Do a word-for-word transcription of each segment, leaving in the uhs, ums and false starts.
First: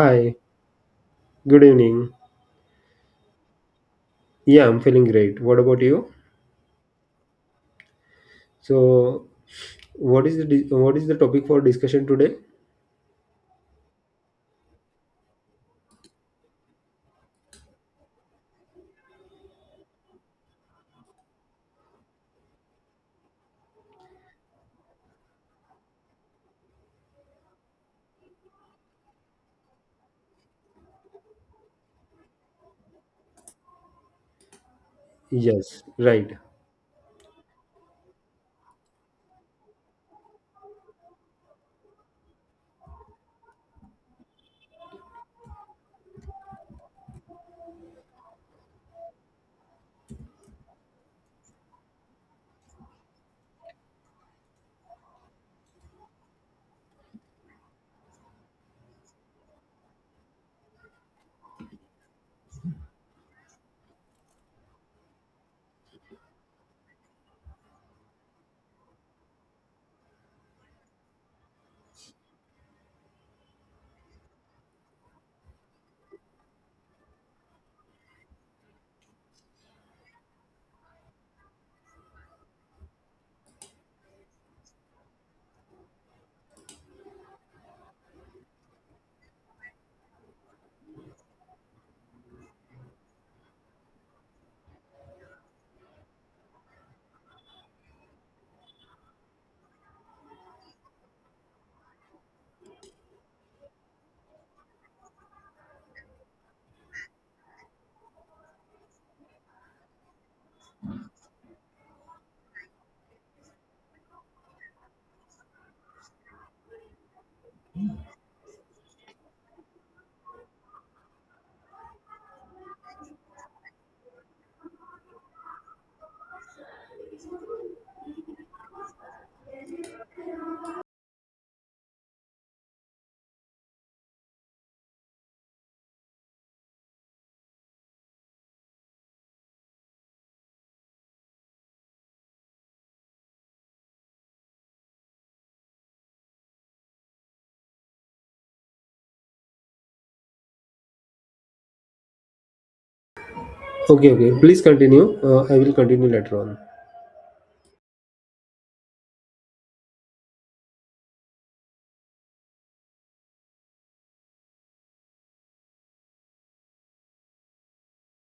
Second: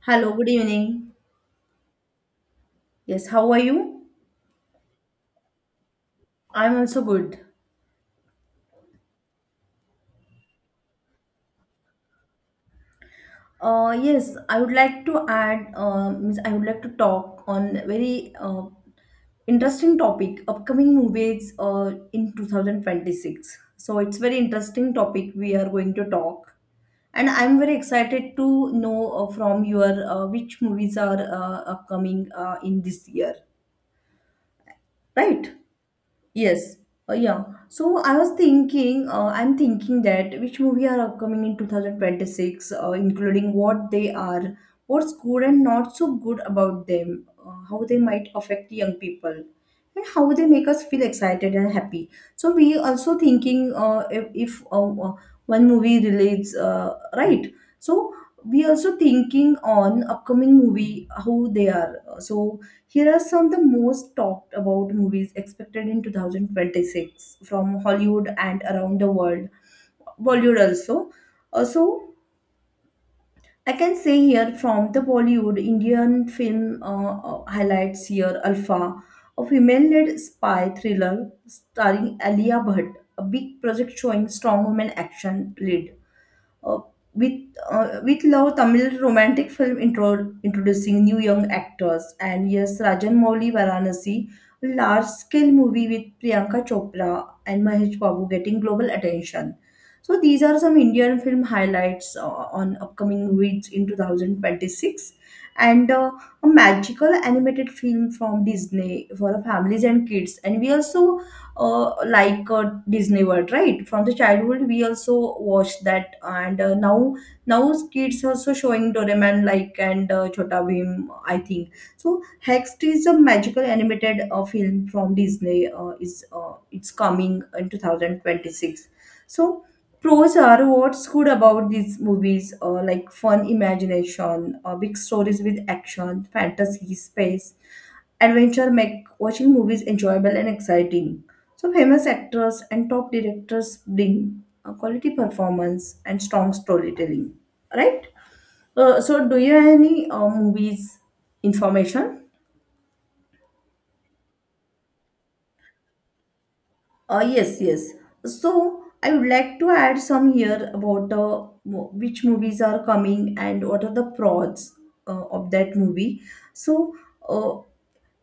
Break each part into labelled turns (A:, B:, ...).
A: Hello, good evening.
B: good evening.
A: Yes, how are you?
B: Yeah, I'm feeling great. What about you?
A: I'm also good.
B: So, what is the dis- what is the topic for discussion today?
A: Uh, yes, I would like to add, uh, means I would like to talk on very uh, interesting topic, upcoming movies uh, in two thousand twenty-six. So it's very interesting topic we are going to talk. And I'm very excited to know uh, from your uh, which movies are uh, upcoming uh, in this year, right?
B: Yes, right.
A: Yes, uh, yeah. So I was thinking, uh, I'm thinking that which movie are upcoming in two thousand twenty-six, uh, including what they are, what's good and not so good about them, uh, how they might affect young people, and how they make us feel excited and happy. So we also thinking uh, if, if uh, uh, one movie relates, uh, right? So we also thinking on upcoming movie how they are. So here are some of the most talked about movies expected in two thousand twenty-six from Hollywood and around the world, Bollywood also. Uh, so I can say here from the Bollywood, Indian film uh, uh, highlights here Alpha, a female-led spy thriller starring Alia Bhatt, a big project showing strong women action lead uh, with uh, with love, Tamil romantic film intro- introducing new young actors, and yes, Rajan Mouli Varanasi large scale movie with Priyanka Chopra and Mahesh Babu getting global attention. So these are some Indian film highlights uh, on upcoming weeks in two thousand twenty-six, and uh, a magical animated film from Disney for families and kids, and we also uh, like uh, Disney World, right? From the childhood, we also watched that, and uh, now now kids also showing Doraemon like, and uh, Chota Bhim, I think. So Hex is a magical animated uh, film from Disney. Uh, is uh, It's coming in two thousand twenty six. So pros are what's good about these movies, uh, like fun imagination, uh, big stories with action, fantasy, space, adventure make watching movies enjoyable and exciting. So famous actors and top directors bring a quality performance and strong storytelling, right? Uh, so do you have any uh, movies information?
B: Okay, okay. Please continue. Uh, I will continue later on.
A: Uh, yes, yes. So I would like to add some here about uh, mo- which movies are coming and what are the pros uh, of that movie. So uh,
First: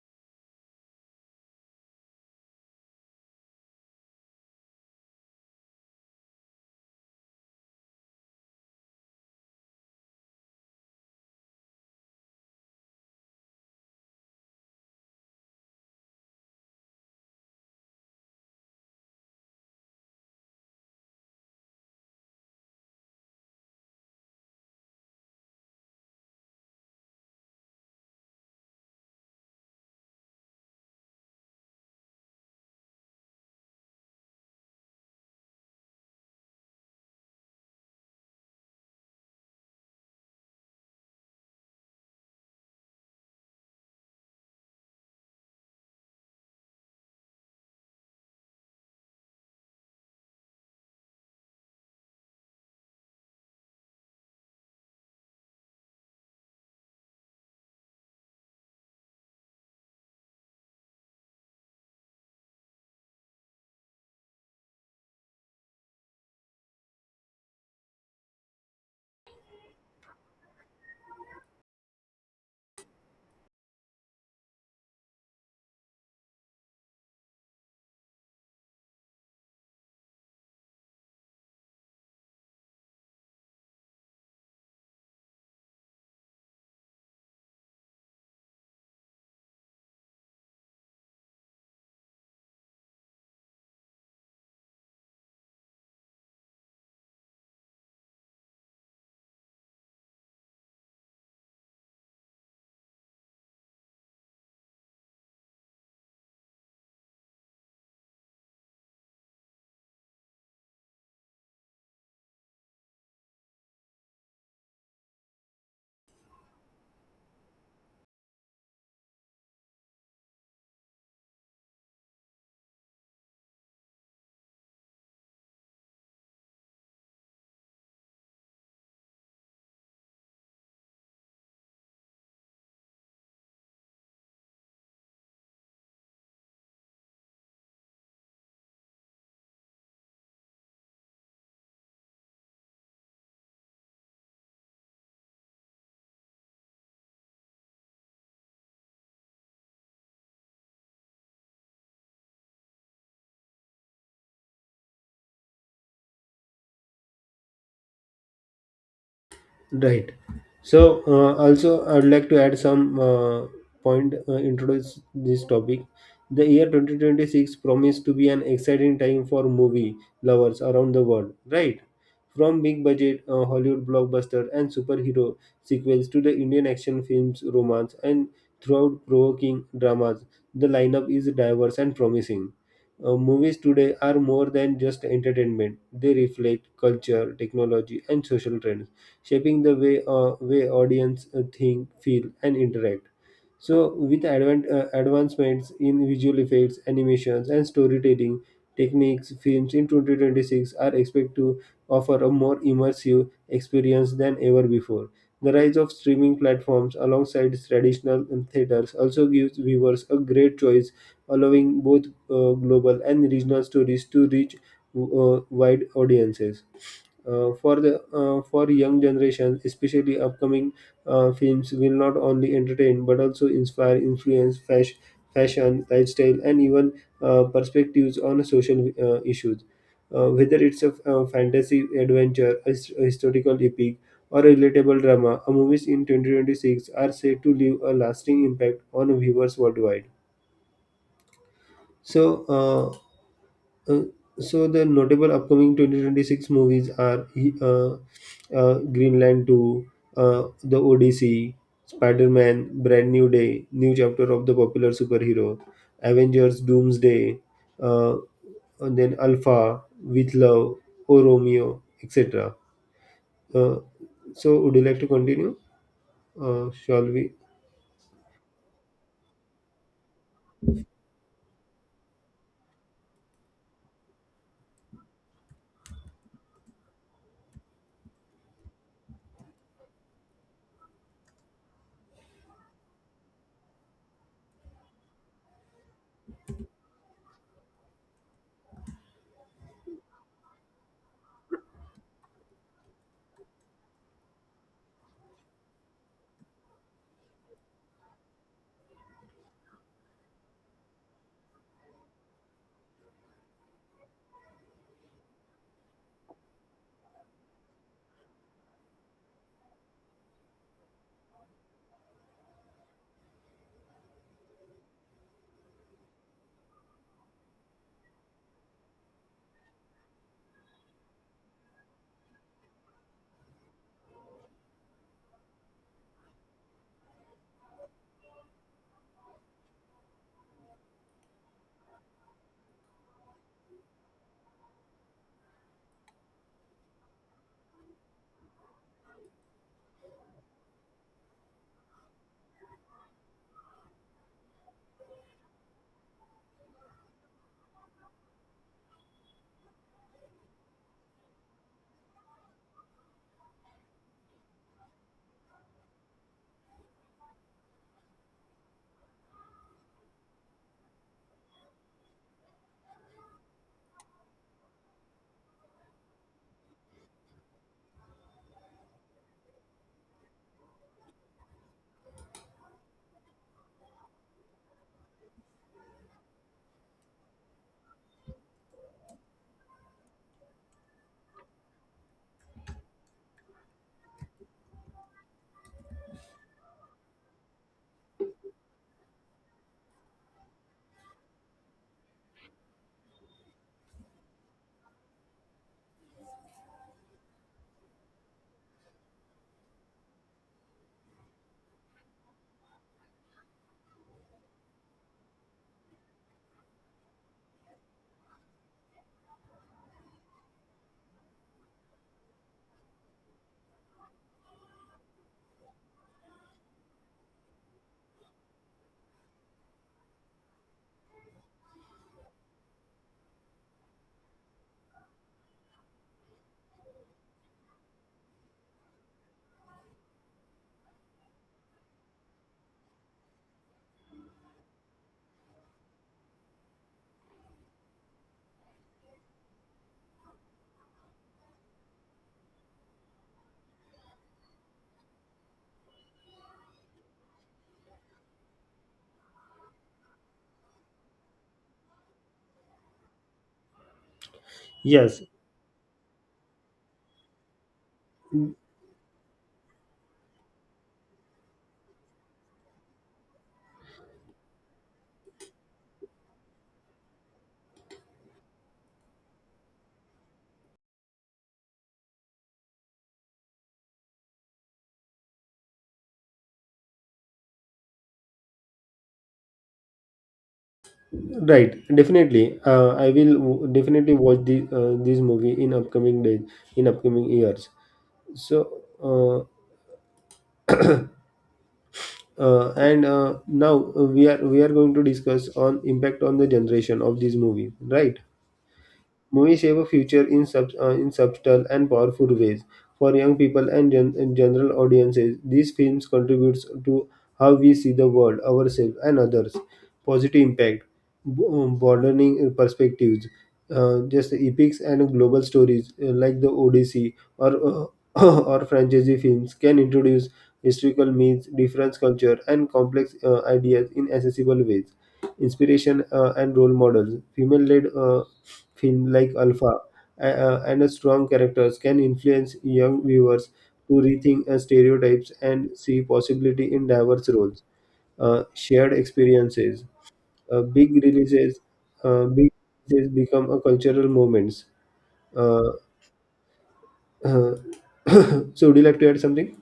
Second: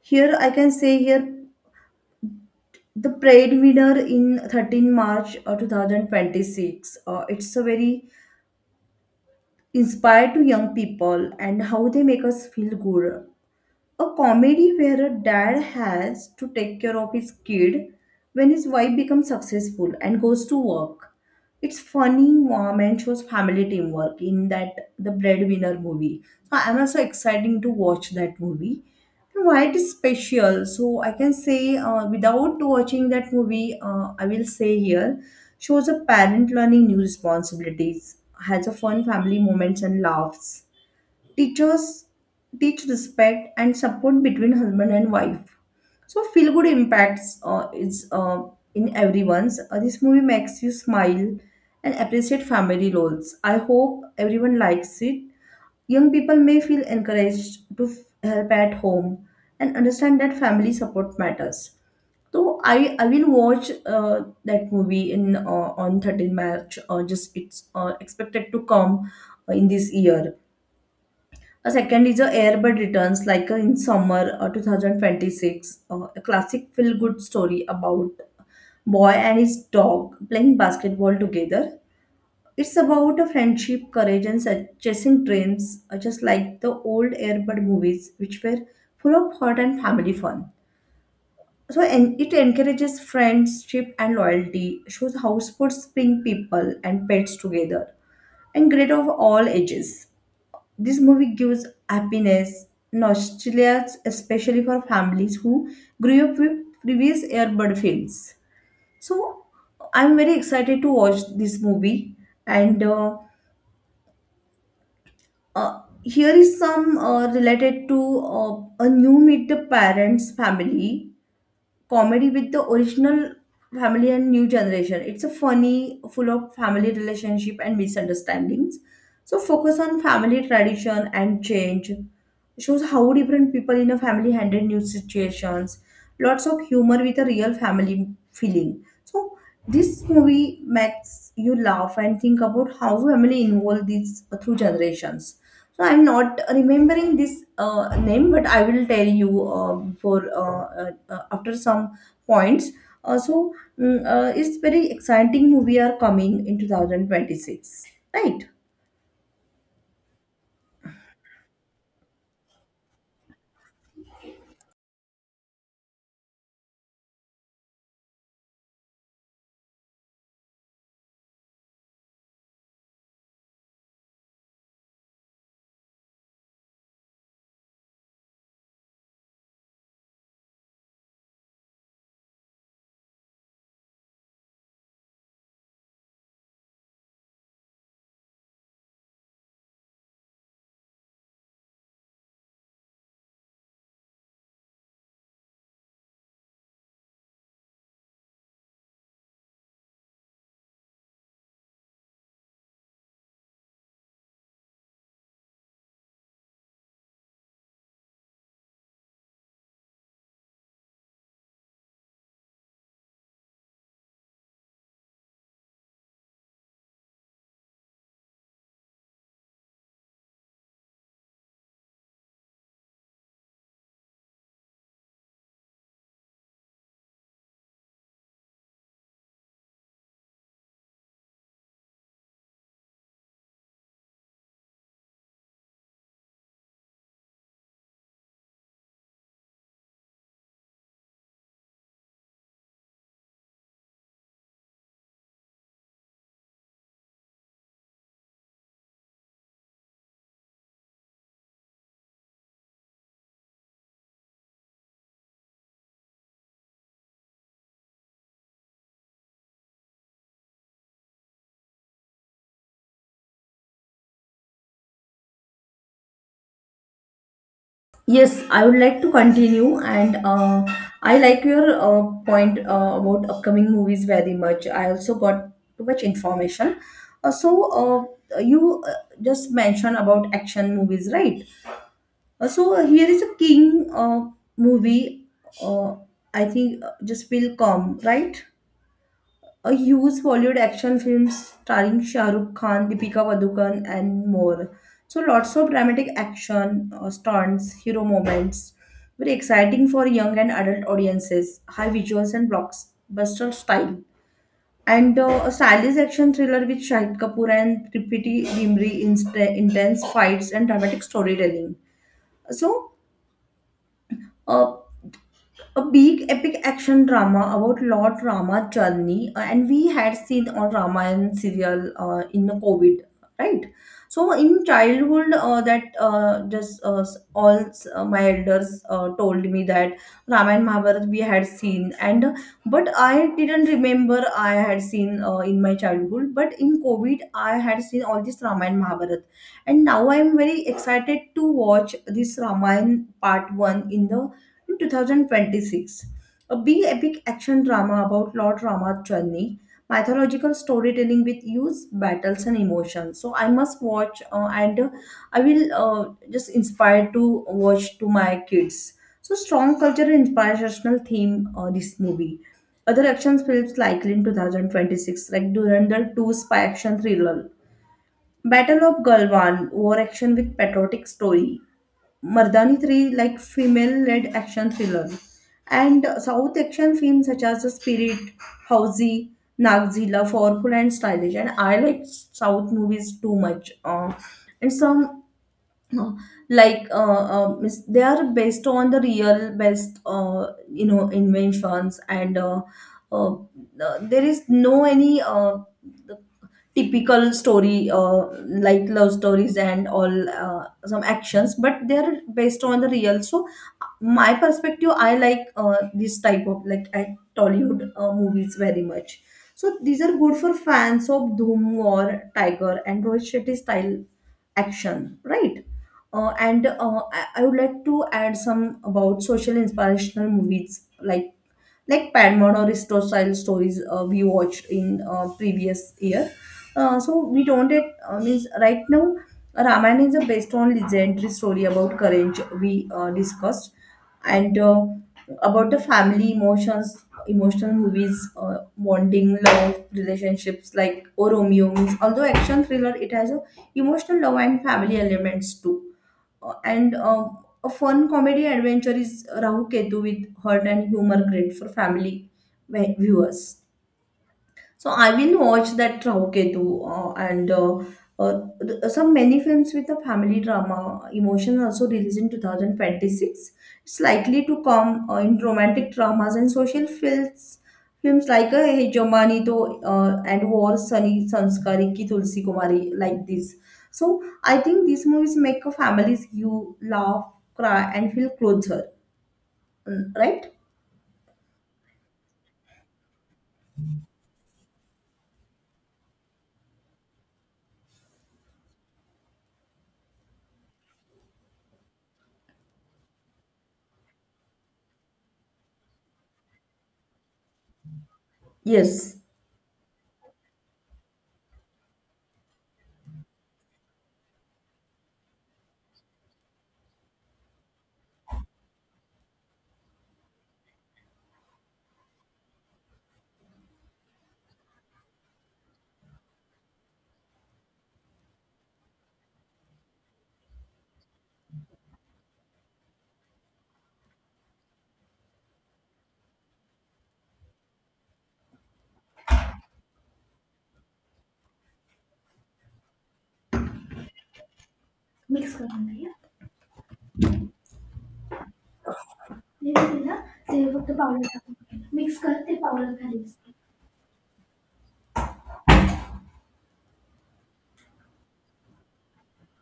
A: here I can say here the Pride winner in March thirteenth uh, two thousand twenty-six. Uh, it's a very inspire to young people, and how they make us feel good, a comedy where a dad has to take care of his kid when his wife becomes successful and goes to work. It's funny, warm, and shows family teamwork in that, the breadwinner movie. So I'm also exciting to watch that movie. And why it is special? So I can say uh, without watching that movie, uh, I will say here shows a parent learning new responsibilities, has a fun family moments and laughs, teachers teach respect and support between husband and wife, so feel good impacts uh, is uh, in everyone's. Uh, this movie makes you smile and appreciate family roles. I hope everyone likes it. Young people may feel encouraged to f- help at home and understand that family support matters. So i i will watch uh, that movie in uh, on March thirteenth march, uh, just it's uh, expected to come uh, in this year. A second is a Airbud Returns, like uh, in summer uh, twenty twenty-six, uh, a classic feel-good story about boy and his dog playing basketball together. It's about a friendship, courage, and sa- chasing dreams, uh, just like the old Airbud movies, which were full of heart and family fun. So, and it encourages friendship and loyalty, shows how sports bring people and pets together, and great of all ages. This movie gives happiness, nostalgia, especially for families who grew up with previous Airbud films. So I'm very excited to watch this movie. And uh, uh, Here is some uh, related to uh, a new Meet the Parents family comedy with the original family and new generation. It's a funny, full of family relationship and misunderstandings. So focus on family tradition and change. Shows how different people in a family handle new situations. Lots of humor with a real family feeling. So this movie makes you laugh and think about how family involve these through generations. So I'm not remembering this uh, name, but I will tell you uh, before uh, uh, after some points. Uh, so mm, uh, it's very exciting movie are coming in two thousand twenty-six, right?
B: Right. So, uh, also, I would like to add some uh, point, uh, introduce this topic. The year twenty twenty six promised to be an exciting time for movie lovers around the world, right? From big budget uh, Hollywood blockbuster and superhero sequels to the Indian action films, romance, and throughout provoking dramas, the lineup is diverse and promising. Uh, movies today are more than just entertainment, they reflect culture, technology, and social trends shaping the way uh, way audience uh, think, feel, and interact. So, with advent, uh, advancements in visual effects, animations, and storytelling techniques, films in two thousand twenty six are expected to offer a more immersive experience than ever before. The rise of streaming platforms alongside traditional um, theaters also gives viewers a great choice, allowing both uh, global and regional stories to reach uh, wide audiences. Uh, for the uh, for young generation, especially upcoming uh, films will not only entertain but also inspire, influence fashion, fashion, lifestyle, and even uh, perspectives on social uh, issues. Uh, whether it's a, uh fantasy adventure, a, his- a historical epic, or a relatable drama, a movies in twenty twenty six are said to leave a lasting impact on viewers worldwide. So. Uh, uh, so the notable upcoming twenty twenty six movies are uh, uh, Greenland two, uh, The Odyssey, Spider-Man, Brand New Day, New Chapter of the Popular Superhero, Avengers Doomsday, uh, and then Alpha, With Love, O Romeo, et cetera. Uh, so would you like to continue? Uh, shall we?
A: Yes, I would like to continue, and uh, I like your uh, point uh, about upcoming movies very much. I also got too much information. Uh, so uh, you uh, just mentioned about action movies, right? Uh, So uh, here is a King uh, movie. Uh, I think uh, just will come, right. A huge Hollywood action film starring Shah Rukh Khan, Deepika Padukone, and more. So lots of dramatic action, uh, stunts, hero moments. Very exciting for young and adult audiences. High visuals and blockbuster style. And uh, a stylish action thriller with Shahid Kapoor and Tripiti Dimri. inst- Intense fights and dramatic storytelling. So. Uh, a big epic action drama about Lord Rama journey, uh, and we had seen on Ramayan serial uh, in the COVID, right? So in childhood, uh, that uh, just uh, s- all s- uh, my elders uh, told me that Ramayan Mahabharata we had seen, and but I didn't remember I had seen uh, in my childhood. But in COVID, I had seen all this Ramayan Mahabharata, and now I'm very excited to watch this Ramayan part one in the in twenty twenty-six, a big epic action drama about Lord Rama's journey, mythological storytelling with use, battles, and emotions. So I must watch, uh, and uh, I will uh, just inspire to watch to my kids. So strong cultural inspirational theme. Uh, this movie. Other action films likely in twenty twenty-six, like Durandar two spy action thriller, Battle of Galvan, war action with patriotic story, Mardani three like female-led action thriller, and South action films such as The Spirit, Housey, Nagzilla, powerful and stylish. And I like South movies too much, uh, and some uh, like uh, uh, mis- they are based on the real best, uh, you know, inventions, and uh, uh, uh, there is no any uh, typical story, uh, like love stories and all, uh, some actions, but they're based on the real. So my perspective, I like uh, this type of like I Tollywood uh, movies very much. So these are good for fans of Doom or Tiger and Rohit Shetty style action, right? Uh, and uh, I, I would like to add some about social inspirational movies like like Padmon or Risto style stories uh, we watched in uh, previous year. Uh, so we don't it, uh, means right now Ramayana is the based on legendary story about courage we uh, discussed, and uh, about the family emotions emotional movies uh, bonding love relationships like Oh Romeo, means although action thriller, it has a emotional love and family elements too, uh, and uh, a fun comedy adventure is Rahu Ketu with heart and humor, great for family vi- viewers. So I
B: Yes,
A: will watch that Rahuketu uh, and uh, uh,
B: mm,
A: th- some many films with a family drama emotion also released in two thousand twenty-six. It's likely to come uh, in romantic dramas and social films films like uh, Hey Jomani To uh, and War Sunny Sanskari Ki Tulsi Kumari, like this. So I think these movies make a families, you laugh, cry, and feel closer, mm, right?
B: right. Definitely. Uh, I will w- definitely watch the, uh, this movie in upcoming days, in upcoming years. So, uh, uh, and uh, now uh, we are we are going to discuss on impact on the generation of this movie, right?
A: Yes.
B: Movies shape a future in, sub, uh, in subtle and powerful ways. For young people and, gen- and general audiences, these films contribute to how we see the world, ourselves, and others. Positive impact, b- um, broadening perspectives, uh, just epics and global stories uh, like the Odyssey or uh, or franchise films can introduce historical myths, different culture, and complex uh, ideas in accessible ways inspiration uh, and role models. Female led film like Alpha uh, uh, and strong characters can influence young viewers to rethink uh, stereotypes and see possibility in diverse roles, uh, shared
A: ते
B: experiences.
A: होते ना ते
B: Uh,
A: फक्त
B: big
A: पावलं
B: releases,
A: टाकून mix
B: uh,
A: कर
B: Big
A: ते पावलं
B: releases
A: खाली
B: become
A: दिसते.
B: a cultural moments. Uh, so, would you like to add something?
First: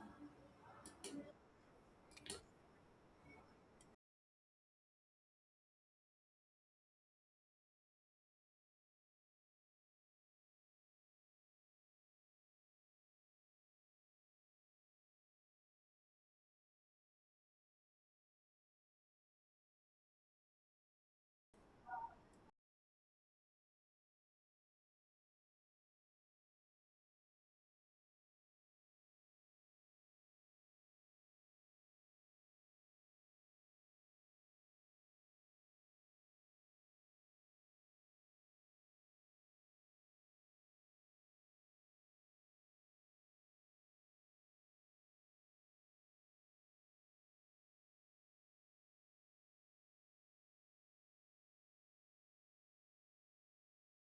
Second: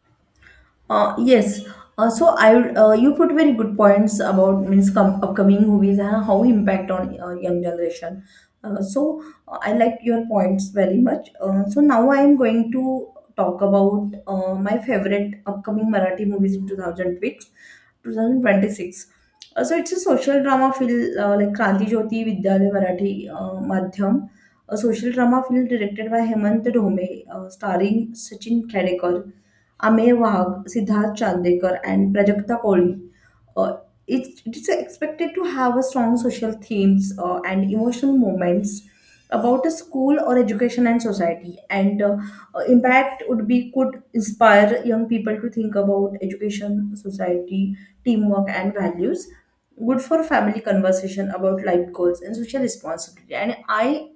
A: Uh, yes. Uh, so I would, uh, you put very good points about means com- upcoming movies and how impact on uh, young generation. Uh, so uh, I like your points very much. Uh, so now I am going to talk about uh, my favorite upcoming Marathi movies in two thousand six, two thousand twenty-six. Uh, so it's a social drama filled, uh, like Kranti Jyoti Vidyalaya Marathi uh, Madhyam, a social drama film directed by Hemant Dome, uh, starring Sachin Khedekar, Amey Wagh, Siddharth Chandekar, and Prajakta Kohli. Uh, it's, it's expected to have a strong social themes uh, and emotional moments about a school or education and society, and uh, uh, impact would be could inspire young people to think about education, society, teamwork, and values, good for family conversation about life goals and social responsibility. And I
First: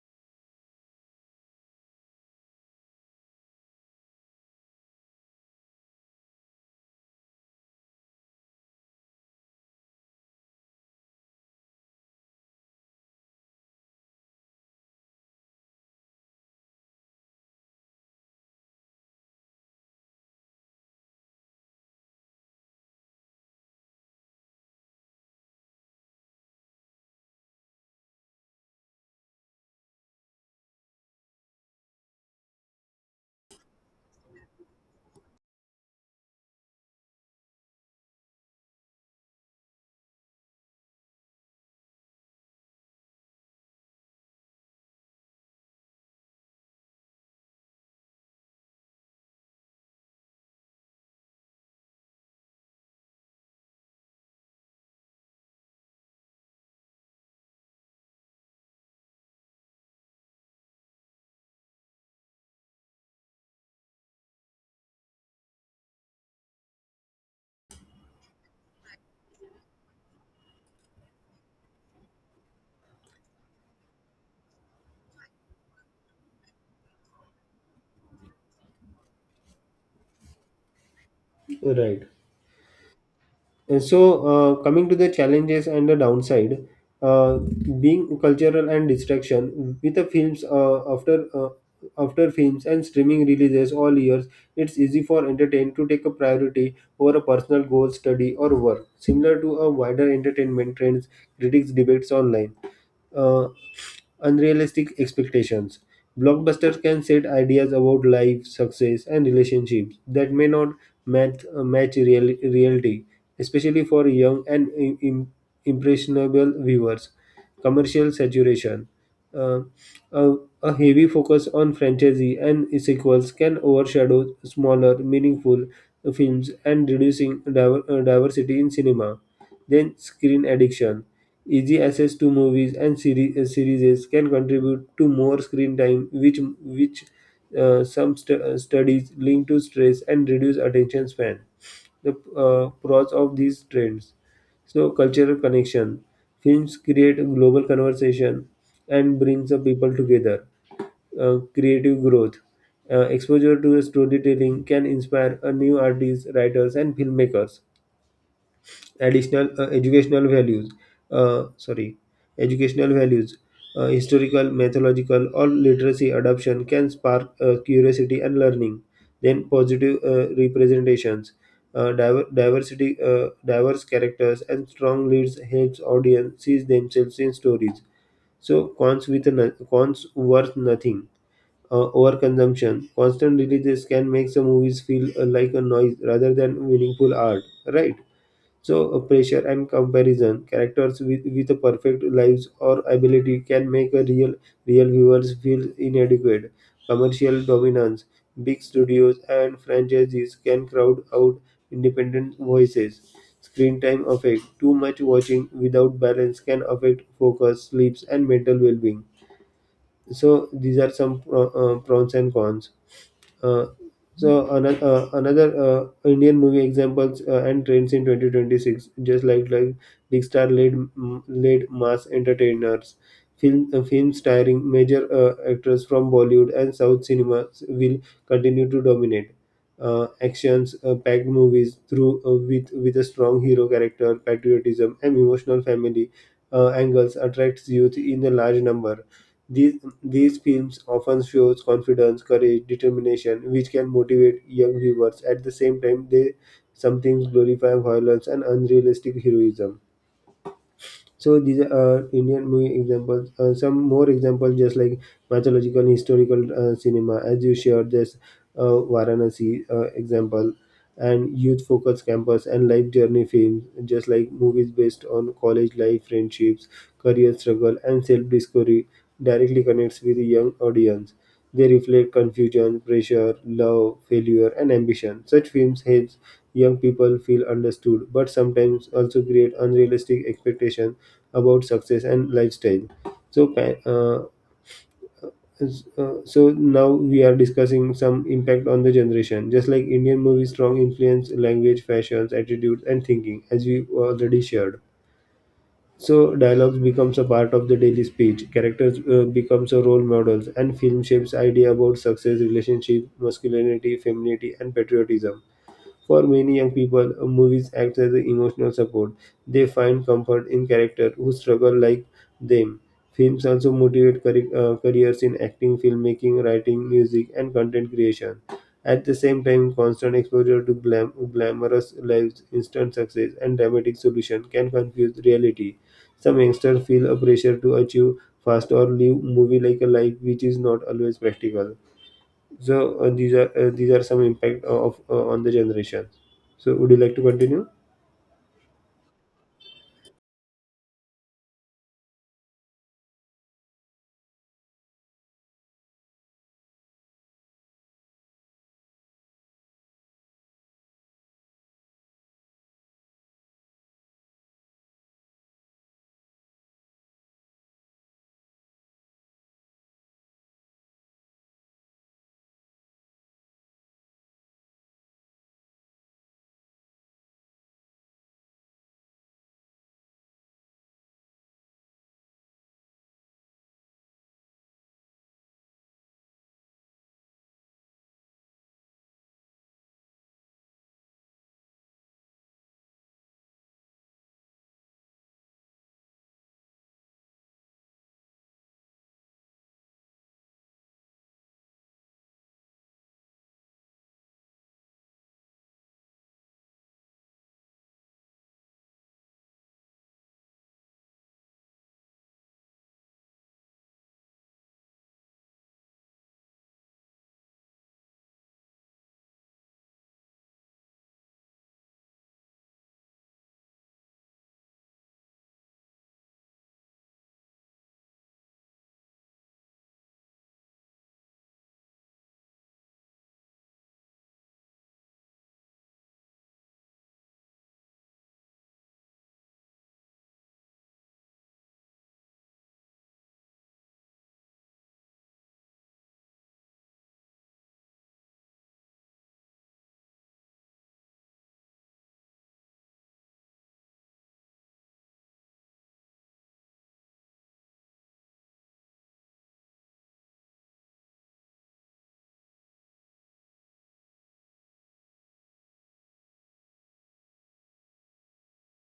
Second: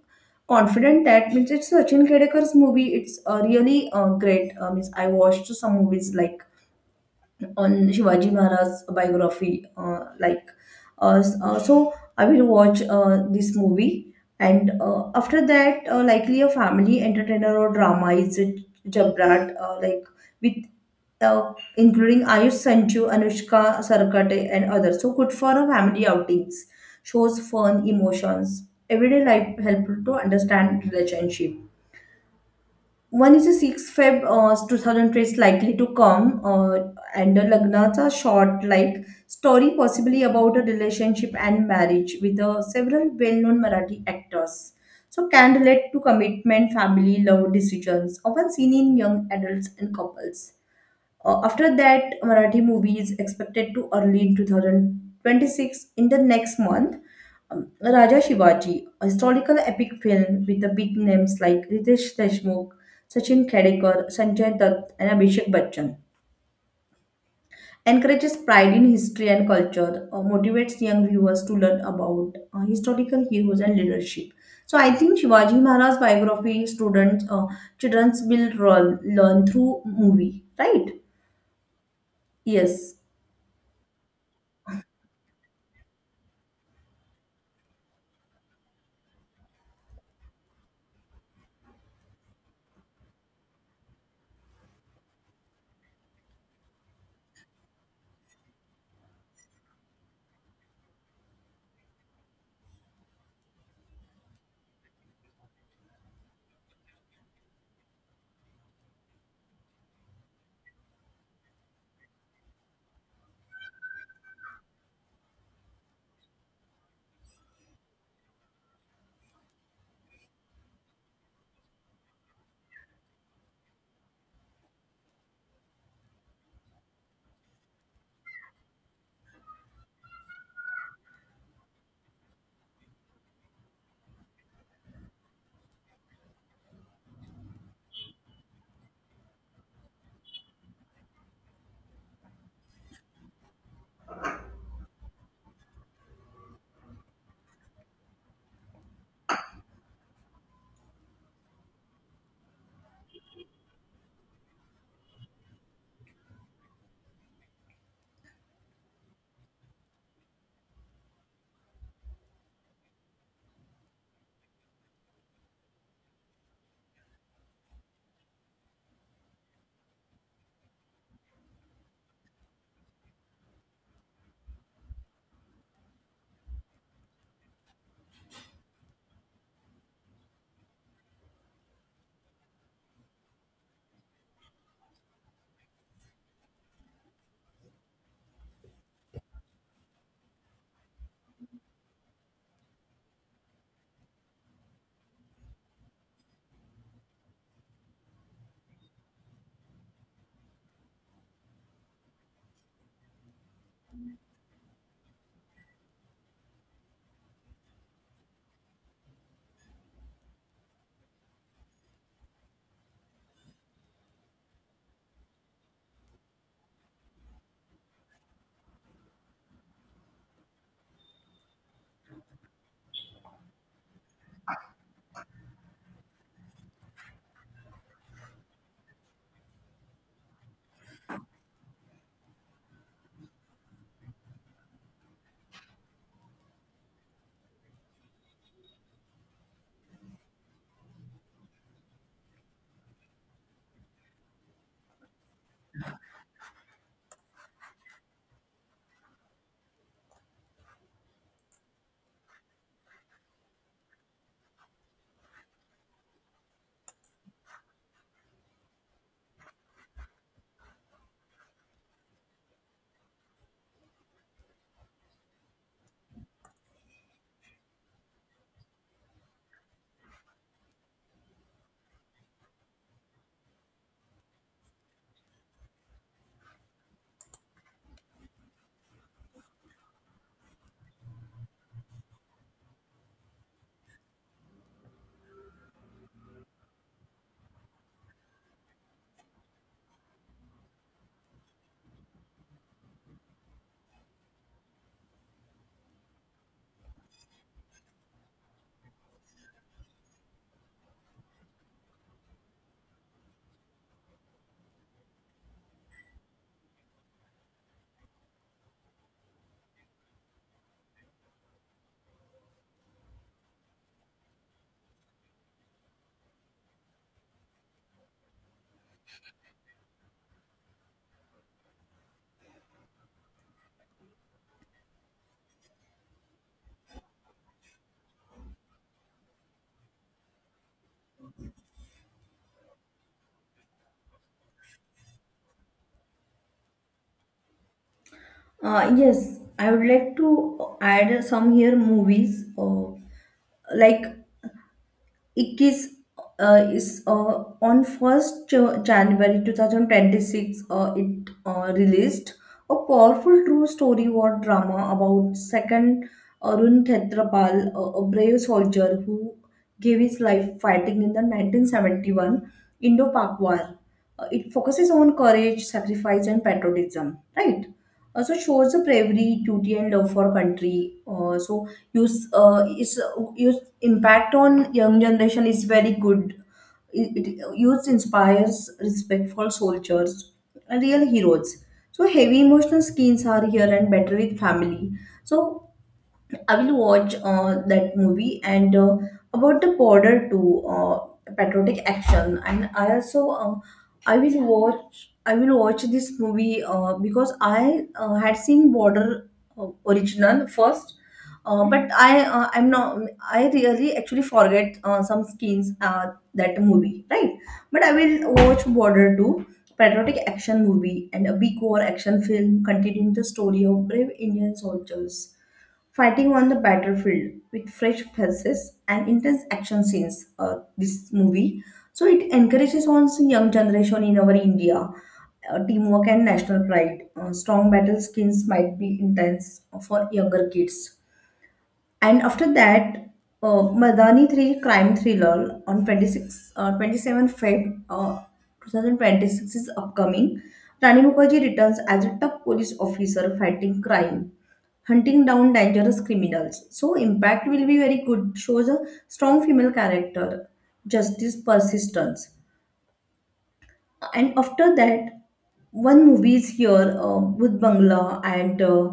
A: confident that, means it's Sachin Kedekar's movie. It's uh, really uh, great. Uh, means I watched some movies like on Shivaji Maharaj's biography. Uh, like, uh, s- uh, so I will watch uh, this movie, and uh, after that, uh, likely a family entertainer or drama is a Jabrat, uh, like with uh, including Ayush Sanchu, Anushka Sarkate, and others. So good for a family outings, shows fun emotions, everyday life helpful to understand relationship one is a six February uh, two thousand three is likely to come, uh, And Lagnat's a short, like, story possibly about a relationship and marriage with uh, several well known Marathi actors. So, can relate to commitment, family, love decisions, often seen in young adults and couples. Uh, after that, Marathi movie is expected to early in two thousand twenty-six. In the next month, um, Raja Shivaji, a historical epic film with the big names like Ritesh Deshmukh, Sachin Khedekar, Sanjay Dutt, and Abhishek Bachchan, encourages pride in history and culture, uh, motivates young viewers to learn about uh, historical heroes and leadership. So I think Shivaji Maharaj's biography students, uh, children will learn learn through movie, right?
B: Right.
A: Yes.
B: And so, uh, coming to the challenges and the downside, uh, being cultural and distraction with the films uh, after uh, after films and streaming releases all years, it's easy for entertainment to take a priority over a personal goal, study, or work. Similar to a wider entertainment trends, critics debates online. Uh, Unrealistic expectations. Blockbusters can set ideas about life, success, and relationships that may not match, uh, match real, reality, especially for young and im- im- impressionable viewers. Commercial saturation. Uh, a a heavy focus on franchise and sequels can overshadow smaller, meaningful films and reducing diver- uh, diversity in cinema. Then, screen addiction. Easy access to movies and seri- uh, series can contribute to more screen time, which, which uh, some stu- uh, studies link to stress and reduce attention span. The uh, pros of these trends. So cultural connection. Films create global conversation and brings the people together. Uh, creative growth. Uh, exposure to storytelling can inspire a new artists, writers, and filmmakers additional uh, educational values uh, sorry educational values uh, historical mythological or literacy adoption can spark uh, curiosity and learning then positive uh, representations uh, diver- diversity uh, diverse characters and strong leads helps audience see themselves in stories. So cons with no- cons worth nothing. Uh, overconsumption constant releases can make some movies feel uh, like a noise rather than meaningful art, right? So, uh, pressure and comparison, characters with, with perfect lives or ability can make a real real viewers feel inadequate. Commercial dominance, big studios and franchises can crowd out independent voices. Screen time effect, too much watching without balance can affect focus, sleeps, and mental well-being. So, these are some pro- uh, pros and cons. Uh, so another, uh, another uh, Indian movie examples uh, and trends in twenty twenty six, just like like big star led mm, led mass entertainers, film uh, films starring major uh, actors from Bollywood and South cinemas will continue to dominate. Uh, actions uh, packed movies through uh, with with a strong hero character, patriotism, and emotional family uh, angles attracts youth in a large number. These, these films often shows confidence, courage, determination, which can motivate young viewers. At the same time, they sometimes glorify violence and unrealistic heroism. So these are uh, Indian movie examples. Uh, some more examples, just like mythological, and historical uh, cinema, as you shared this uh, Varanasi uh, example, and youth focused campus and life journey films, just like movies based on college life, friendships, career struggle, and self discovery, directly connects with a young audience. They reflect confusion, pressure, love, failure, and ambition. Such films help young people feel understood, but sometimes also create unrealistic expectations about success and lifestyle. So, pa- uh, s- uh, so now we are discussing some impact on the generation. Just like Indian movies, strong influence language, fashions, attitudes, and thinking, as we already shared. So dialogues becomes a part of the daily speech. Characters uh, becomes a role models, and film shapes idea about success, relationship, masculinity, femininity, and patriotism. For many young people, movies act as emotional support. They find comfort in characters who struggle like them. Films also motivate carri- uh, careers in acting, filmmaking, writing, music, and content creation. At the same time, constant exposure to glam- glamorous lives, instant success, and dramatic solution can confuse reality. Some youngsters feel a pressure to achieve fast or live movie like a life which is not always practical. So uh, these are uh, these are some impact of uh, on the generation. So would you like to continue?
A: Uh, yes, I would like to add some here movies uh, like Ikkis uh, is uh, on first uh, January twenty twenty-six uh, it uh, released a powerful true story war drama about second Arun Khetrapal, a a brave soldier who gave his life fighting in the nineteen seventy-one Indo-Pak War. Uh, it focuses on courage, sacrifice and patriotism, right? Also shows the bravery, duty, and love for country. Uh, so, use uh, its uh, its impact on young generation is very good. It, it youth inspires respectful soldiers and real heroes. So heavy emotional skins are here and better with family. So I will watch uh, that movie and uh, about the border too, uh, patriotic action. And I also uh, I will watch I will watch this movie uh, because I uh, had seen border uh, original first, uh, but I uh, I'm not I really actually forget uh, some scenes uh, that movie right. But I will watch border too. Patriotic action movie and a big war action film continuing the story of brave Indian soldiers fighting on the battlefield with fresh faces and intense action scenes uh, this movie so it encourages also young generation in our india, uh, teamwork and national pride. Uh, strong battle skins might be intense for younger kids. And after that, uh, Madani three crime thriller on twenty-six, uh, twenty-seven February uh, twenty twenty-six is upcoming. Rani Mukherjee returns as a tough police officer fighting crime, hunting down dangerous criminals. So impact will be very good. Shows a strong female character, justice persistence. And after that one movie is here uh, Bhut Bangla and uh,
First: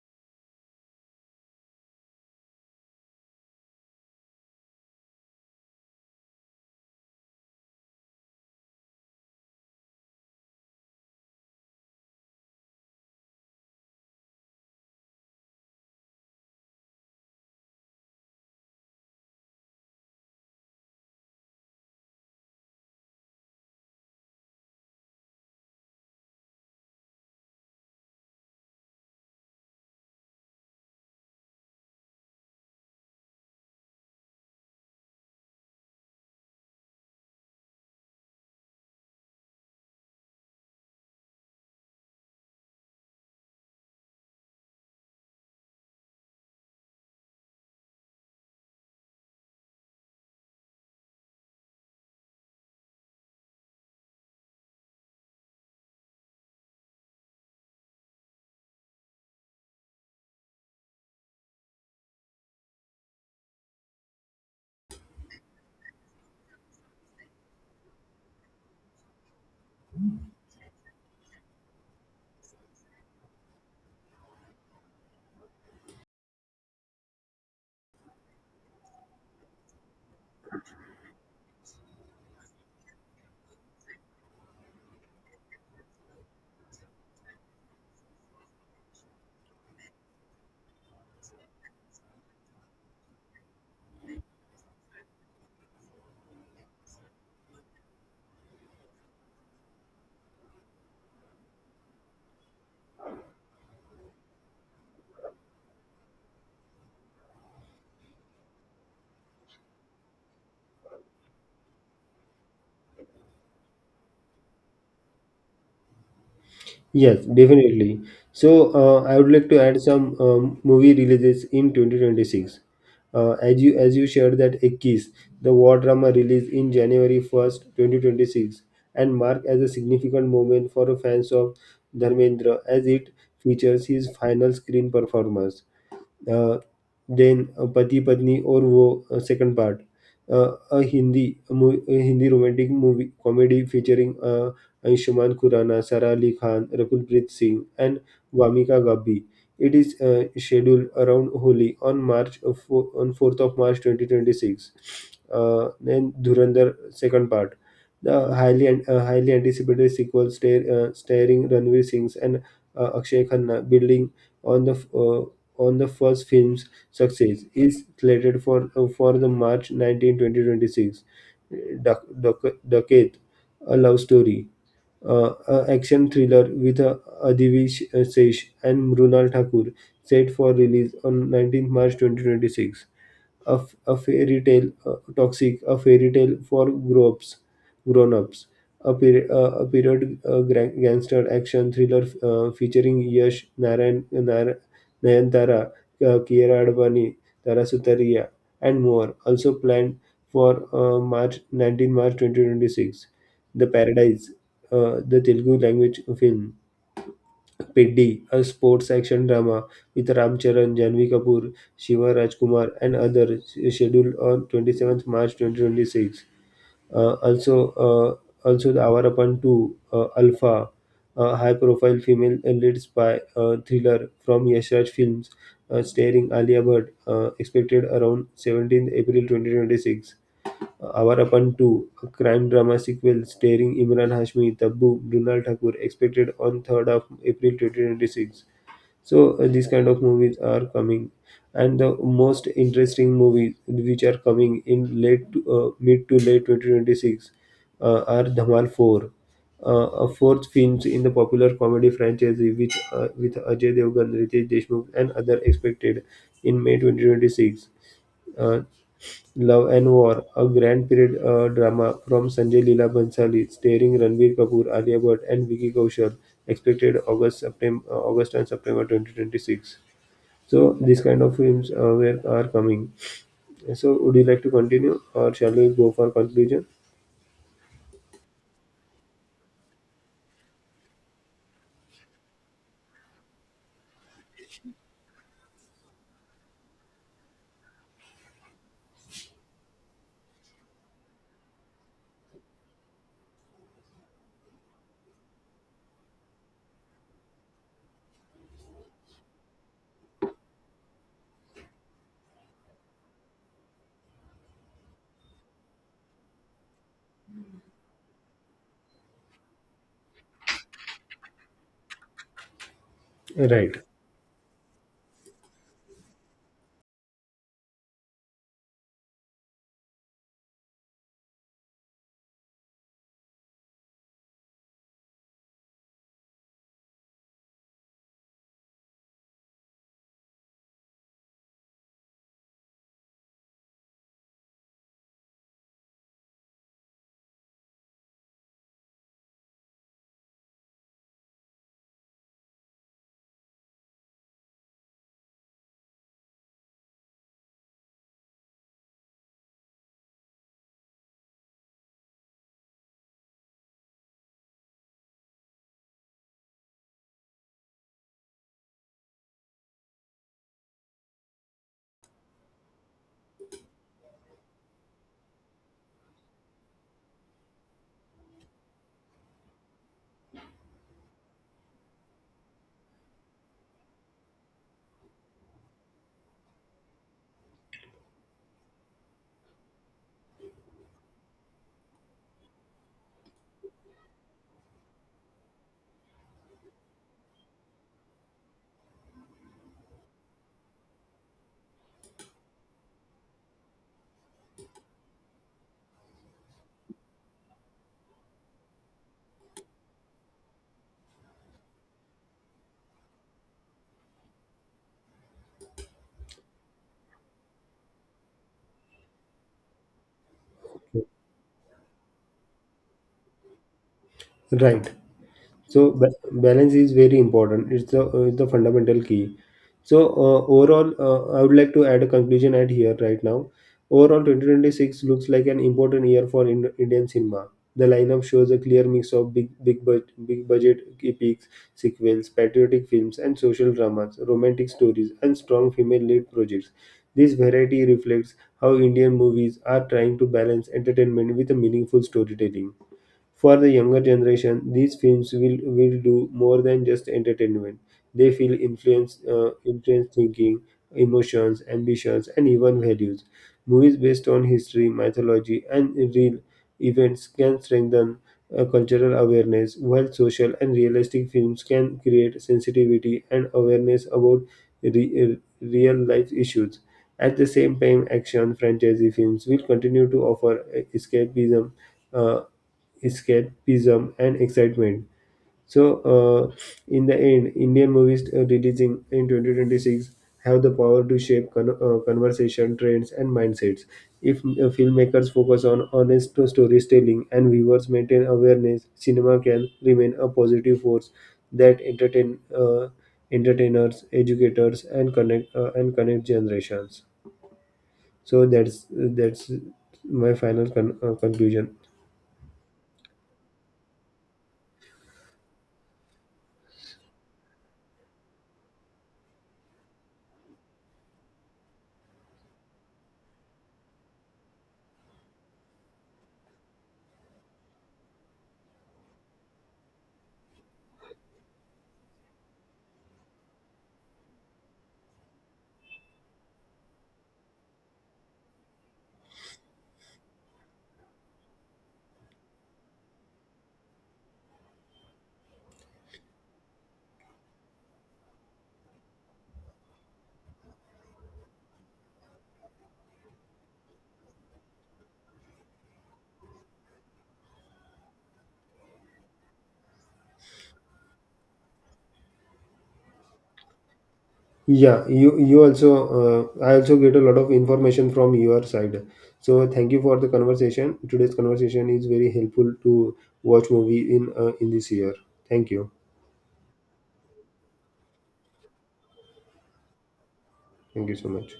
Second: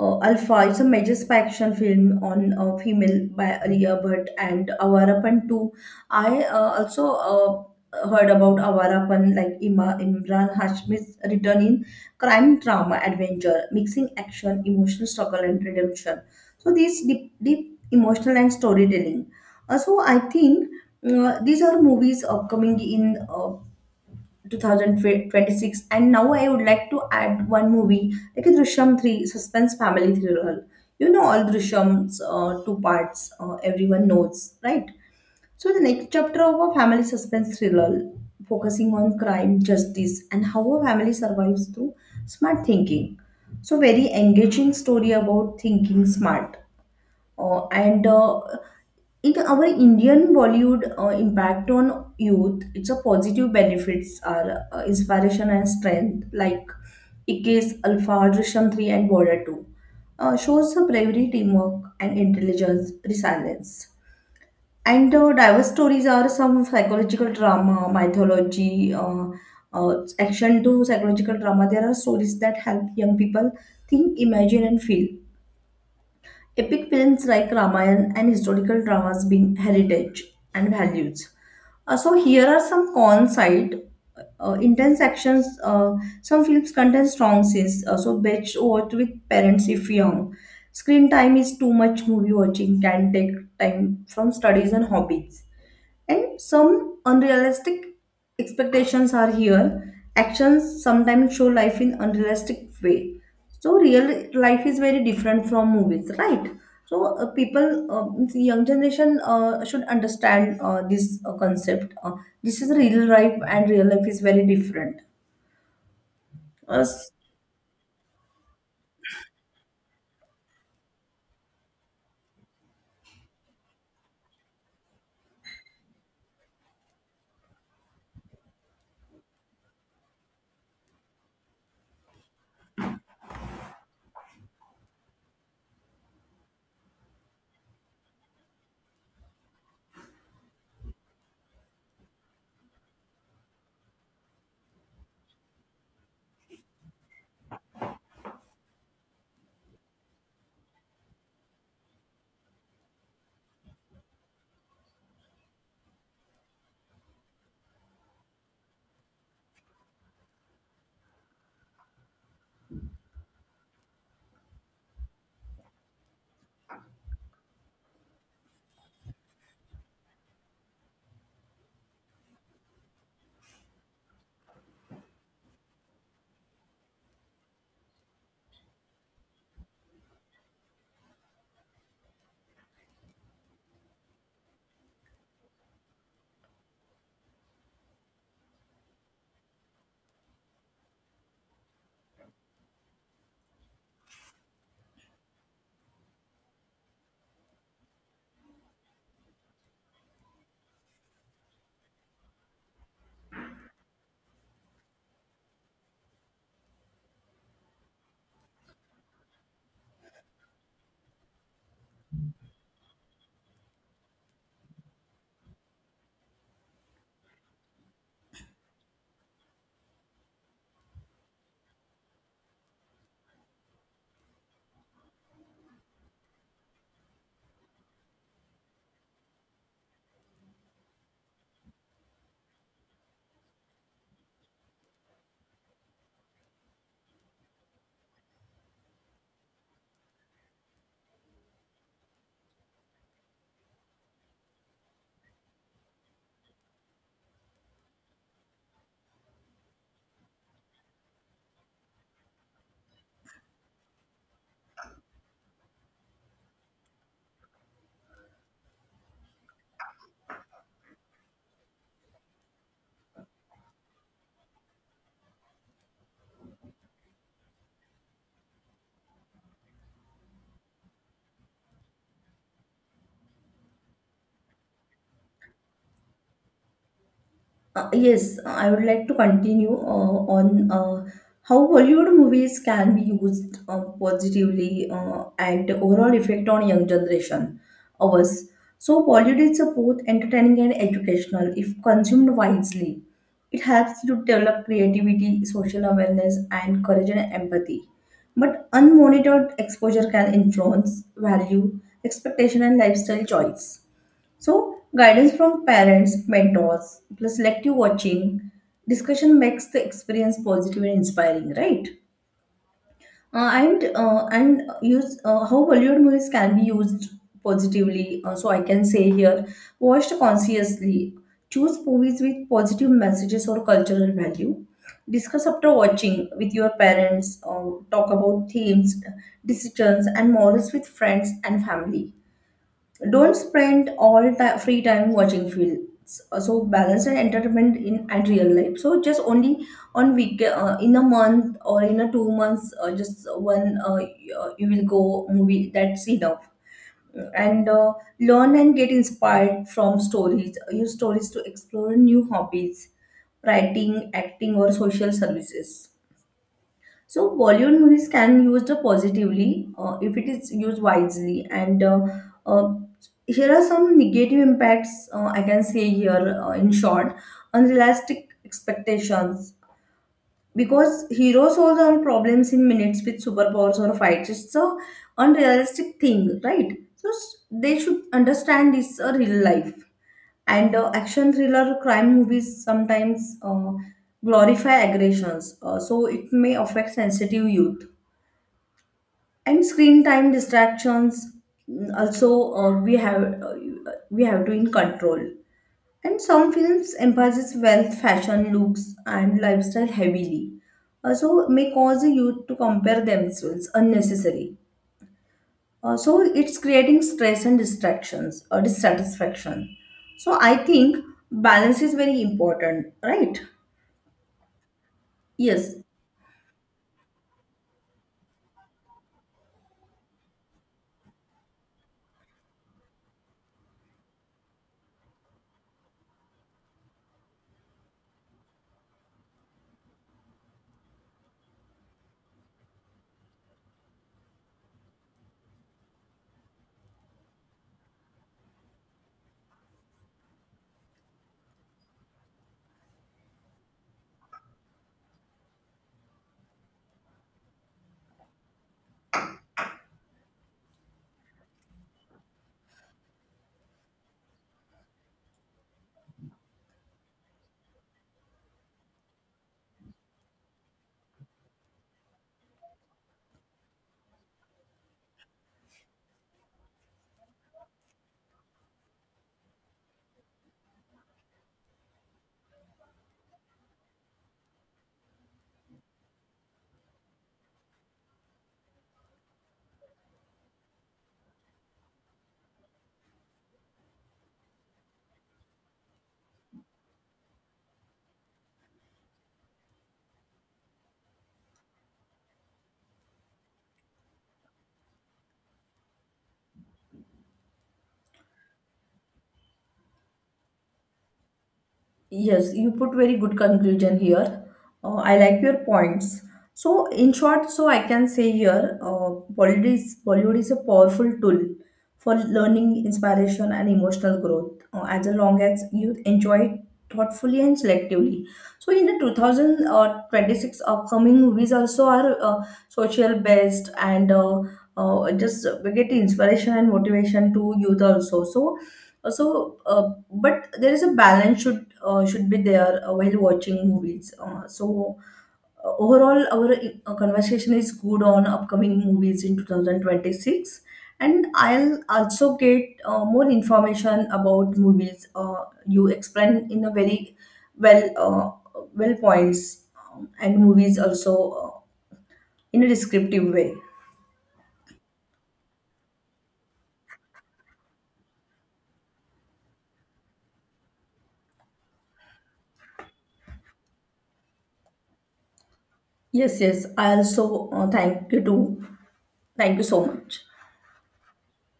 A: uh, Alpha, it's a major spy action film on uh, female by Alia Bhatt and Avarapan too. I uh, also uh, heard about Avarapan like Ima, Imran Hashmi's return in crime drama adventure mixing action emotional struggle and redemption. So these deep, deep emotional and storytelling. Uh, So I think uh, these are movies upcoming in uh, two thousand twenty-six. And now I would like to add one movie like a Drishyam three suspense family thriller. You know all Drishyams uh, two parts uh, everyone knows, right? So the next chapter of a family suspense thriller focusing on crime justice and how a family survives through smart thinking. So very engaging story about thinking smart. Uh, and uh, In our Indian Bollywood uh, impact on youth, it's a positive benefits are uh, inspiration and strength like Ikkes, Alpha, Drishyam three and Border two. Uh, shows the bravery, teamwork and intelligence, resilience. And uh, Diverse stories are some psychological drama, mythology, uh, uh, action to psychological drama. There are stories that help young people think, imagine and feel. Epic films like Ramayana and historical dramas being heritage and values. Uh, so here are some cons side. Uh, intense actions. Uh, some films contain strong scenes, uh, so best watched with parents if young. Screen time is too much. Movie watching can take time from studies and hobbies. And some unrealistic expectations are here. Actions sometimes show life in unrealistic way. So real life is very different from movies, right? So uh, people, uh, means young generation uh, should understand uh, this uh, concept. Uh, this is real life, and real life is very different. Uh,
B: Yes, definitely. So uh, I would like to add some um, movie releases in twenty twenty six. Uh, as you as you shared, that a kiss, the war drama released in January first, twenty twenty six, and marked as a significant moment for fans of Dharmendra as it features his final screen performance. अ, जैन पति पत्नी और वो second part uh, uh Hindi मू Hindi romantic movie comedy featuring uh, Ayushmann Khurrana, Sara Ali Khan, Rakulpreet Singh, and Vamika Gabbi. It is uh, scheduled around Holi on March of fo- on fourth of March twenty twenty six. Uh, then Dhurandhar second part. The highly an- uh, highly anticipated sequel star, uh, starring Ranveer Singh and uh, Akshay Khanna, building on the uh, on the first film's success, is slated for uh, for the March nineteenth, twenty twenty six. Duck- Duck- Duckett, a love story, uh, a action thriller with uh, Adhivish Sesh and Mrunal Thakur, set for release on nineteenth March twenty twenty six. A, f- a fairy tale, uh, toxic, a fairy tale for grown-ups grown-ups, a, peri- uh, a period uh, gran- gangster action thriller uh, featuring Yash, Narayan, Nar- Nayantara, uh, Kiera Advani, Tara Sutaria, and more, also planned for uh, March nineteenth, March twenty twenty six. The Paradise, uh, the Telugu language film Piddi, a sports action drama with Ram Charan, Janvi Kapoor, Shiva Rajkumar, and others, scheduled on twenty-seventh March twenty twenty six. Uh, also, uh, also the Avarapan two, uh, Alpha, a high-profile female leads by uh, thriller from Yashraj Films, uh, starring Alia Bhatt, uh, expected around seventeenth April twenty twenty six. Avarappan two, a crime drama sequel starring Imran Hashmi, Taboo, Brunal Thakur, expected on third of April twenty twenty six. So, uh, these kind of movies are coming. And the most interesting movies which are coming in late to, uh, mid to late twenty twenty six uh, are Dhamal four, uh, a fourth film in the popular comedy franchise, which, uh, with Ajay Devgan, Ritesh Deshmukh, and other expected in May twenty twenty six. Uh, Love and War, a grand period uh, drama from Sanjay Leela Bhansali, starring Ranveer Kapoor, Alia Bhatt, and Vicky Kaushal, expected August, September, August and September twenty twenty six. So these kind of films uh, were, are coming. So would you like to continue, or shall we go for conclusion?
A: Uh, yes, I would like to continue uh, on uh, how Bollywood movies can be used uh, positively uh, and the overall effect on young generation of us. So Bollywood is both entertaining and educational if consumed wisely. It helps to develop creativity, social awareness, and courage and empathy. But unmonitored exposure can influence value, expectation, and lifestyle choice. So, guidance from parents, mentors, plus selective watching, discussion makes the experience positive and inspiring, right? Uh,
B: Right,
A: and uh, and use uh, how Bollywood movies can be used positively. Uh, so I can say here, watched consciously. Choose movies with positive messages or cultural value. Discuss after watching with your parents. Uh, talk about themes, decisions, and morals with friends and family. Don't spend all ti free time watching films. Uh, So balance and entertainment in and real life. So just only on week uh, in a month or in a two months, uh, just one uh, y- uh, you will go movie. That's enough. And uh, Learn and get inspired from stories. Uh, Use stories to explore new hobbies, writing, acting, or social services. So Bollywood movies can used positively uh, if it is used wisely. And uh, uh, Here are some negative impacts uh, I can say here uh, in short: unrealistic expectations. Because heroes solve all problems in minutes with superpowers or fights. It's a unrealistic thing, right? So s- they should understand this a real life. And uh, Action thriller crime movies sometimes uh, glorify aggressions, uh, so it may affect sensitive youth and screen time distractions. Mm, also uh, we have uh, We have to in control. And some films emphasize wealth fashion looks and lifestyle heavily also may cause the youth to compare themselves unnecessarily. Also it's creating stress and distractions or dissatisfaction. So I think balance is very important, right?
B: right.
A: Yes.
B: So ba- balance is very important. It's the uh, it's the fundamental key. So uh, overall, uh, I would like to add a conclusion at here right now. Overall, twenty twenty six looks like an important year for Ind- indian cinema. The lineup shows a clear mix of big big bud- big budget epics, sequels, patriotic films and social dramas, romantic stories and strong female lead projects. This variety reflects how Indian movies are trying to balance entertainment with a meaningful storytelling. For the younger generation, these films will, will do more than just entertainment. They feel influence, uh, influence thinking, emotions, ambitions, and even values. Movies based on history, mythology, and real events can strengthen uh, cultural awareness, while social and realistic films can create sensitivity and awareness about re- uh, real life issues. At the same time, action franchise films will continue to offer uh, escapism uh, escapism and excitement. So, uh, in the end, Indian movies uh, releasing in twenty twenty six have the power to shape con- uh, conversation, trends, and mindsets. If uh, filmmakers focus on honest storytelling and viewers maintain awareness, cinema can remain a positive force that entertain uh, entertainers, educators, and connect uh, and connect generations. So that's that's my final con- uh, conclusion.
A: Yes, you put very good conclusion here. Uh, I like your points. So, in short, so I can say here, uh, Bollywood is, Bollywood is a powerful tool for learning, inspiration, and emotional growth, uh, as long as you enjoy it thoughtfully and selectively. So, in the two thousand twenty-six upcoming movies also are uh, social based and uh, uh, just we get inspiration and motivation to youth also. So, uh, So, uh, but there is a balance should uh, should be there uh, while watching movies. Uh, so, uh, overall, our uh, conversation is good on upcoming movies in two thousand twenty-six, and I'll also get uh, more information about movies. Uh, you explain in a very well uh, well points um, and movies also uh, in a descriptive way.
B: Yeah, you you also uh, I also get a lot of information from your side. So thank you for the conversation. Today's conversation is very helpful to watch movie in uh, in this year. Thank you.
A: Yes, yes. I also uh, thank you too. Thank you so much.
B: Thank you so much.